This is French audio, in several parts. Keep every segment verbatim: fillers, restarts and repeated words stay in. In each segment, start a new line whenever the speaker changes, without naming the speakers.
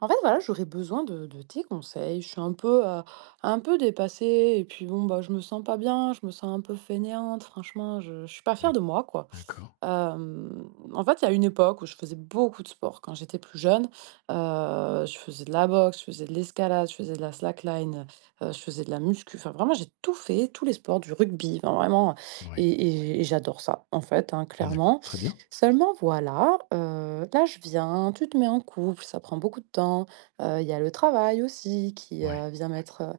En fait, voilà, j'aurais besoin de, de tes conseils. Je suis un peu, euh, un peu dépassée. Et puis bon, bah, je me sens pas bien. Je me sens un peu fainéante. Franchement, je, je suis pas fière
D'ac
de moi, quoi.
d'accord.
Hem, en fait, il y a une époque où je faisais beaucoup de sport quand j'étais plus jeune. Heu, je faisais de la boxe, je faisais de l'escalade, je faisais de la slackline, heu, je faisais de la muscu. Enfin, vraiment, j'ai tout fait, tous les sports, du rugby, enfin, vraiment
Oui.
et et et j'adore ça, en fait, hein, clairement.
D'accord. Très bien.
Seulement, voilà, heu, là, je viens, tu te mets en couple, ça prend beaucoup de temps. Heu, il y a le travail aussi qui,
Oui.
heu, vient mettre, heu,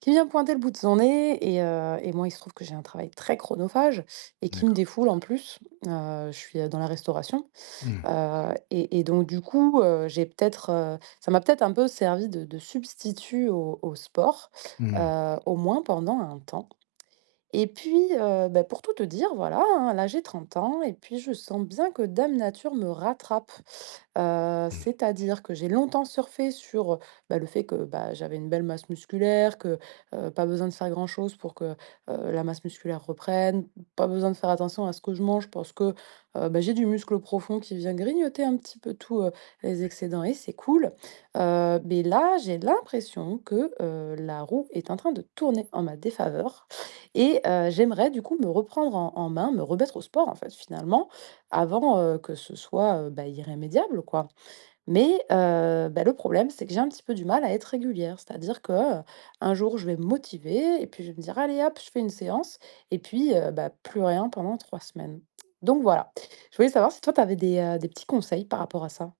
qui vient pointer le bout de son nez, et heu et moi, il se trouve que j'ai un travail très chronophage et qui me
D'accord.
défoule en plus. Heu, je suis, heu, dans la restauration,
Mmh.
heu et et donc du coup, heu, j'ai peut-être, heu, ça m'a peut-être un peu servi de de substitut au au sport,
Mmh.
heu, au moins pendant un temps. Et puis, heu, bah, pour tout te dire, voilà, hein, là, j'ai 30 ans et puis je sens bien que dame nature me rattrape. Heu,
Mmh.
c'est-à-dire que j'ai longtemps surfé sur, bah, le fait que, bah, j'avais une belle masse musculaire, que, heu, pas besoin de faire grand-chose pour que, heu, la masse musculaire reprenne, pas besoin de faire attention à ce que je mange parce que, heu, bah, j'ai du muscle profond qui vient grignoter un petit peu tous heu, les
Oui.
excédents et c'est cool. Heu, mais là, j'ai l'impression que, heu, la roue est en train de tourner en ma défaveur. Et heu, j'aimerais du coup me reprendre en en main, me remettre au sport en fait finalement, avant, heu, que ce soit, heu, bah, irrémédiable quoi. Mais heu, bah, le problème c'est que j'ai un petit peu du mal à être régulière. C'est-à-dire que, heu, un jour je vais me motiver et puis je vais me dire: «Allez hop, je fais une séance» et puis, heu, bah, plus rien pendant trois semaines. Donc voilà. Je voulais savoir si toi tu avais des, heu, des petits conseils par rapport à ça?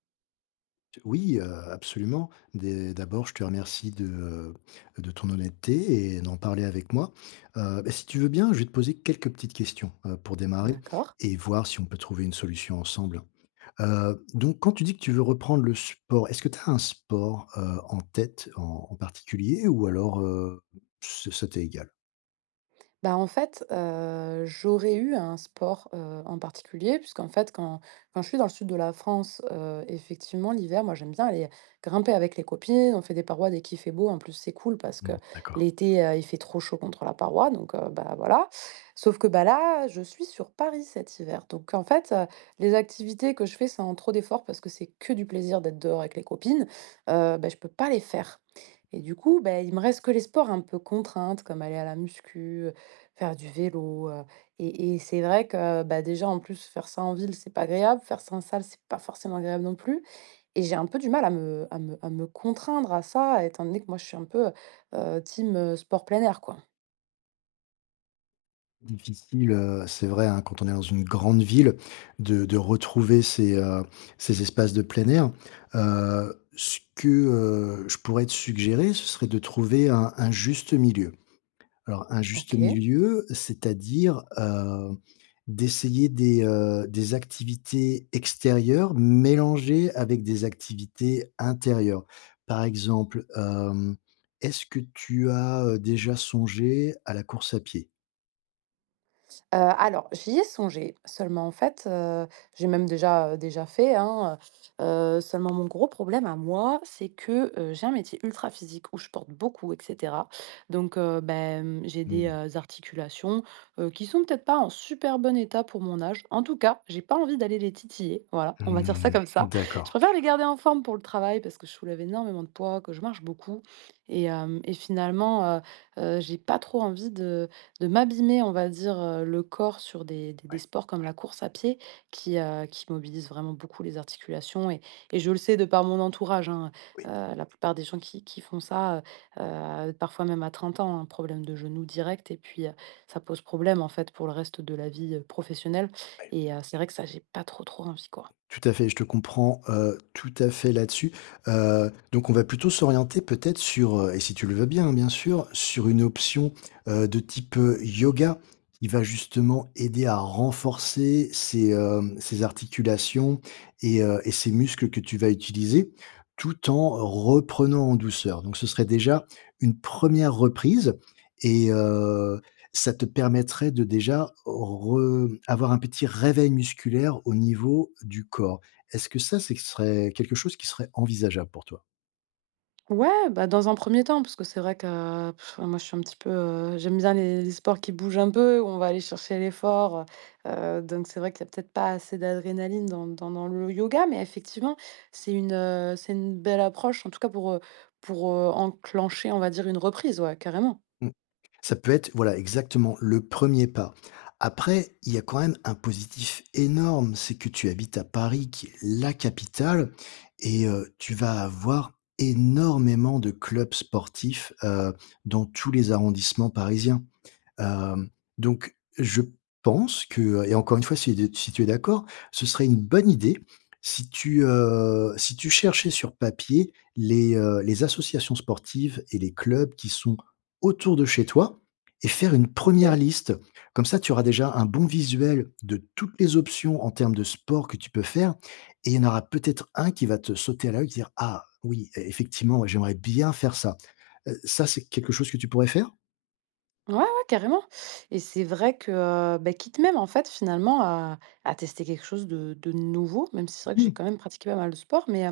Oui, heu, absolument. Dé d'abord, je te remercie de, heu, de ton honnêteté et d'en parler avec moi. Heu, bah, si tu veux bien, je vais te poser quelques petites questions, heu, pour démarrer
D'accord.
et voir si on peut trouver une solution ensemble. Heu, donc quand tu dis que tu veux reprendre le sport, est-ce que tu as un sport, heu, en tête en en particulier ou alors, heu, ce ça t'est égal?
Bah, en fait, heu, j'aurais eu un sport, heu, en particulier puisqu'en fait quand quand je suis dans le sud de la France, heu, effectivement l'hiver, moi j'aime bien aller grimper avec les copines. On fait des parois dès qu'il fait beau. En plus, c'est cool parce que
Mmh. D'accord.
l'été, heu, il fait trop chaud contre la paroi donc heu, bah, voilà. Sauf que, bah, là, je suis sur Paris cet hiver donc en fait, heu, les activités que je fais sans trop d'efforts parce que c'est que du plaisir d'être dehors avec les copines, heu, bah, je peux pas les faire et du coup, bah, il me reste que les sports un peu contraintes comme aller à la muscu, faire du vélo, heu et et c'est vrai que, bah, déjà, en plus, faire ça en ville, c'est pas agréable. Faire ça en salle, c'est pas forcément agréable non plus et j'ai un peu du mal à me à me à me contraindre à ça, étant donné que moi, je suis un peu, heu team, heu, sport plein air, quoi.
Difficile, heu, c'est vrai, hein, quand on est dans une grande ville de de retrouver ces, heu, ces espaces de plein air. Heu, ce que, heu, je pourrais te suggérer, ce serait de trouver un un juste milieu. Alors un juste
OK.
milieu, c'est-à-dire, heu, d'essayer des, heu, des activités extérieures mélangées avec des activités intérieures. Par exemple, hem, est-ce que tu as, heu, déjà songé à la course à pied?
Heu, alors j'y ai songé, seulement en fait, heu, j'ai même déjà, heu, déjà fait, hein, heu, seulement mon gros problème à moi, c'est que, heu, j'ai un métier ultra physique où je porte beaucoup et cetera. Donc, heu, beh, mmh, j'ai des,
Hmm.
heu, articulations, heu, qui sont peut-être pas en super bon état pour mon âge. En tout cas, j'ai pas envie d'aller les titiller, voilà, on va dire ça
Mmh.
comme ça. Je
D'accord.
préfère les garder en forme pour le travail parce que je soulève énormément de poids, que je marche beaucoup et hem et finalement, heu, heu, j'ai pas trop envie de de m'abîmer, on va dire, heu, le corps sur des des des
Ouais,
sports comme la course à pied qui, heu, qui mobilisent vraiment beaucoup les articulations et et je le sais de par mon entourage, hein,
oui,
heu, la plupart des gens qui qui font ça, heu heu, parfois même à trente ans, un problème de genou direct et puis, heu, ça pose problème, en fait, pour le reste de la vie, heu, professionnelle et heu, c'est vrai que ça, j'ai pas trop, trop envie, quoi.
tout à fait, je te comprends, heu, tout à fait là-dessus, heu, donc on va plutôt s'orienter peut-être sur, heu et si tu le veux bien, hein, bien sûr, sur une option, heu, de type, heu, yoga qui va justement aider à renforcer ces hem, ses articulations et heu et ses muscles que tu vas utiliser, tout en reprenant en douceur. Donc ce serait déjà une première reprise et ça te permettrait de déjà re avoir un petit réveil musculaire au niveau du corps. Est-ce que ça, c'est serait quelque chose qui serait envisageable pour toi?
Ouais, bah, dans un premier temps, parce que c'est vrai que pff, moi je suis un petit peu, heu, j'aime bien les les sports qui bougent un peu, où on va aller chercher l'effort, heu donc c'est vrai qu'il y a peut-être pas assez d'adrénaline dans dans dans le yoga, mais effectivement, c'est une, heu, c'est une belle approche, en tout cas pour, heu, pour, heu, enclencher, on va dire, une reprise, ouais, carrément.
Mmh. Ça peut être, voilà, exactement le premier pas. Après, il y a quand même un positif énorme, c'est que tu habites à Paris, qui est la capitale et heu, tu vas avoir énormément de clubs sportifs, heu, dans tous les arrondissements parisiens. Hem, donc je pense que, et encore une fois, si si tu es d'accord, ce serait une bonne idée si tu, heu, si tu cherchais sur papier les, heu, les associations sportives et les clubs qui sont autour de chez toi et faire une première
OK.
liste. Comme ça, tu auras déjà un bon visuel de toutes les options en termes de sport que tu peux faire et il y en aura peut-être un qui va te sauter à l'œil, et dire: «Ah oui, e effectivement, ouais, j'aimerais bien faire ça». Heu, ça, c'est quelque chose que tu pourrais faire?
Ouais, ouais, carrément et c'est vrai que, heu, bah, quitte même, en fait, finalement à à tester quelque chose de de nouveau, même si c'est vrai que j'ai
Mmh,
quand même pratiqué pas mal de sport, mais,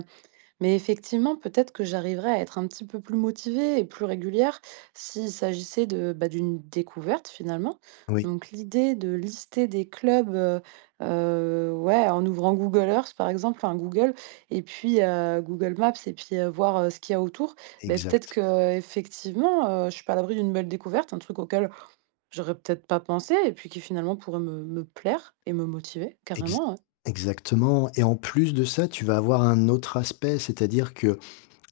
Mais effectivement, peut-être que j'arriverais à être un petit peu plus motivée et plus régulière s'il s'agissait de, bah, d'une découverte finalement.
oui.
Donc l'idée de lister des clubs euh, euh, ouais, en ouvrant Google Earth par exemple, enfin Google, et puis euh, Google Maps, et puis euh, voir euh, ce qu'il y a autour, ben, peut-être
Exact.
que euh, effectivement, euh, je suis pas à l'abri d'une belle découverte, un truc auquel j'aurais peut-être pas pensé, et puis qui finalement pourrait me, me plaire et me motiver
Ex
carrément, hein.
exactement et en plus de ça, tu vas avoir un autre aspect, c'est-à-dire que,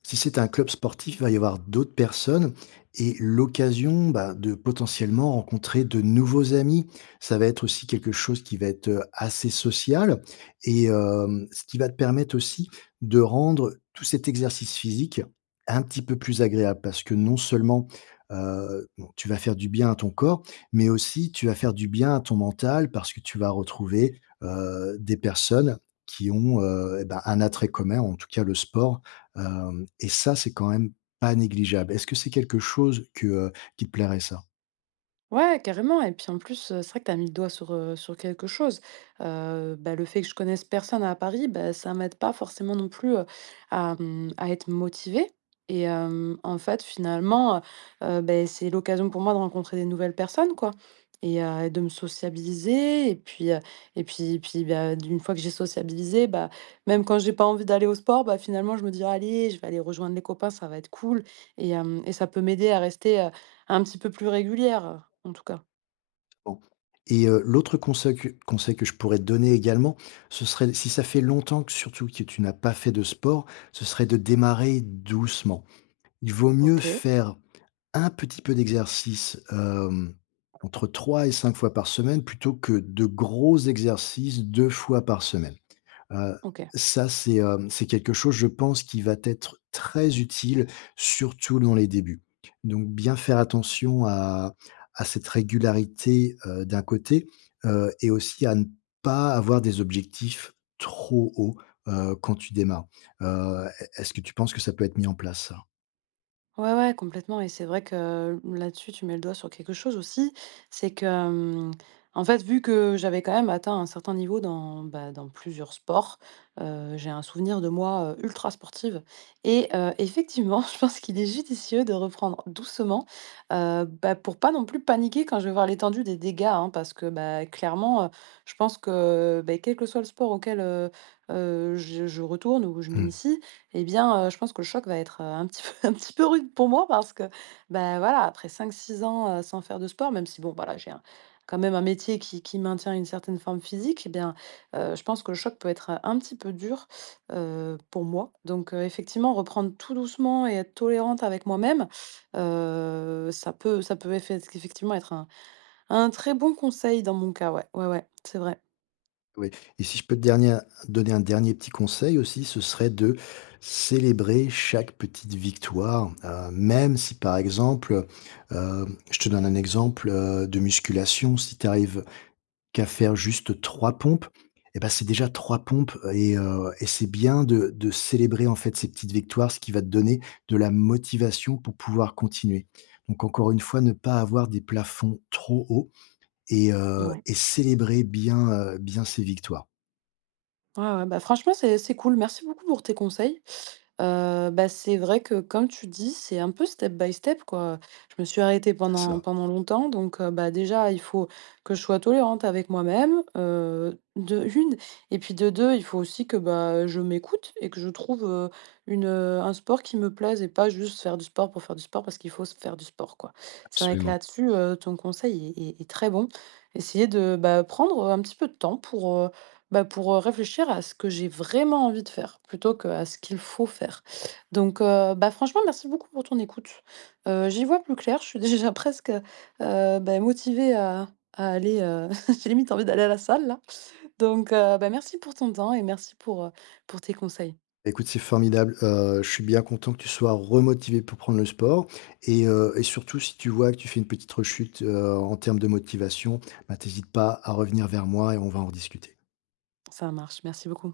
si c'est un club sportif, il va y avoir d'autres personnes et l'occasion, bah, de potentiellement rencontrer de nouveaux amis. Ça va être aussi quelque chose qui va être euh, assez social et euh, ce qui va te permettre aussi de rendre tout cet exercice physique un petit peu plus agréable, parce que non seulement euh, bon, tu vas faire du bien à ton corps, mais aussi tu vas faire du bien à ton mental parce que tu vas retrouver euh, des personnes qui ont, euh, eh ben, un attrait commun, en tout cas le sport. Hem et ça, c'est quand même pas négligeable. Est-ce que c'est quelque chose que, heu, qui te plairait ça?
Ouais, carrément et puis en plus, heu, c'est vrai que tu as mis le doigt sur, heu, sur quelque chose. Heu, bah, le fait que je connaisse personne à Paris, bah, ça m'aide pas forcément non plus, heu, à, mmh, à être motivée et hem, en fait, finalement, heu heu, c'est l'occasion pour moi de rencontrer des nouvelles personnes, quoi et heu, de me sociabiliser et puis, heu et puis et puis, bah, d'une fois que j'ai sociabilisé, bah, même quand j'ai pas envie d'aller au sport, bah, finalement, je me dis: «Allez, je vais aller rejoindre les copains, ça va être cool» et hem et ça peut m'aider à rester, un petit peu plus régulière, en tout cas?
Bon. Et heu, l'autre conseil que conseil que je pourrais te donner également, ce serait, si ça fait longtemps que surtout que tu n'as pas fait de sport, ce serait de démarrer doucement. Il vaut mieux
OK,
faire un petit peu d'exercice, hem, entre trois et cinq fois par semaine plutôt que de gros exercices deux fois par semaine. Heu,
OK.
Ça, c'est, hem, c'est quelque chose, je pense, qui va être très utile, surtout dans les débuts. Donc bien faire attention à à cette régularité, heu, d'un côté, heu, et aussi à ne pas avoir des objectifs trop hauts, heu, quand tu démarres. Heu, est ce que tu penses que ça peut être mis en place ça?
Ouais, ouais, complètement et c'est vrai que là-dessus, tu mets le doigt sur quelque chose aussi, c'est que, hem, en fait, vu que j'avais quand même atteint un certain niveau dans, bah, dans plusieurs sports, heu, j'ai un souvenir de moi, heu, ultra sportive et heu, effectivement, je pense qu'il est judicieux de reprendre doucement, heu, bah, pour pas non plus paniquer quand je vais voir l'étendue des dégâts, hein, parce que, bah, clairement, heu, je pense que, beh, quel que soit le sport auquel, heu heu, je je retourne ou je
Mmh.
m'initie, eh bien, heu, je pense que le choc va être, heu, un petit peu un petit peu rude pour moi parce que, bah, voilà, après cinq six ans, heu, sans faire de sport, même si bon, voilà, j'ai un quand même un métier qui qui maintient une certaine forme physique. Eh bien, heu, je pense que le choc peut être, heu, un petit peu dur, heu, pour moi. Donc, heu, effectivement, reprendre tout doucement et être tolérante avec moi-même, heu, ça peut ça peut effec effectivement être un un très bon conseil dans mon cas, ouais. Ouais, ouais, c'est vrai.
Oui, et si je peux te dernier donner un dernier petit conseil aussi, ce serait de célébrer chaque petite victoire, heu, même si par exemple, heu, je te donne un exemple, heu, de musculation, si tu arrives qu'à faire juste trois pompes, et ben c'est déjà trois pompes, et heu et c'est bien de de célébrer en fait ces petites victoires, ce qui va te donner de la motivation pour pouvoir continuer. Donc encore une fois, ne pas avoir des plafonds trop hauts et heu
Ouais.
et célébrer bien, heu, bien ces victoires.
Ouais, ouais, bah, franchement, c'est c'est cool. Merci beaucoup pour tes conseils. Heu, bah, c'est vrai que comme tu dis, c'est un peu step by step, quoi. Je me suis arrêtée
C'est
pendant
ça,
pendant longtemps donc heu, bah, déjà, il faut que je sois tolérante avec moi-même, heu, de une et puis de deux il faut aussi que, bah, je m'écoute et que je trouve, heu, une, heu, un sport qui me plaise et pas juste faire du sport pour faire du sport parce qu'il faut s faire du sport, quoi. C'est vrai que
absolument.
là-dessus, heu, ton conseil est est est très bon. Essayer de, bah, prendre, un petit peu de temps pour, bah, pour, heu, réfléchir à ce que j'ai vraiment envie de faire, plutôt qu'à ce qu'il faut faire. Donc, heu, bah, franchement, merci beaucoup pour ton écoute. Heu, j'y vois plus clair, je suis déjà presque, heu, bah, motivée à à aller, heu, j'ai limite envie d'aller à la salle là. Donc, heu, bah, merci pour ton temps et merci pour, heu, pour tes conseils.
Écoute, c'est formidable. Heu, je suis bien content que tu sois remotivé pour prendre le sport et heu et surtout, si tu vois que tu fais une petite rechute, heu, en termes de motivation, bah, tu pas à revenir vers moi et on va en discuter.
Ça marche, merci beaucoup.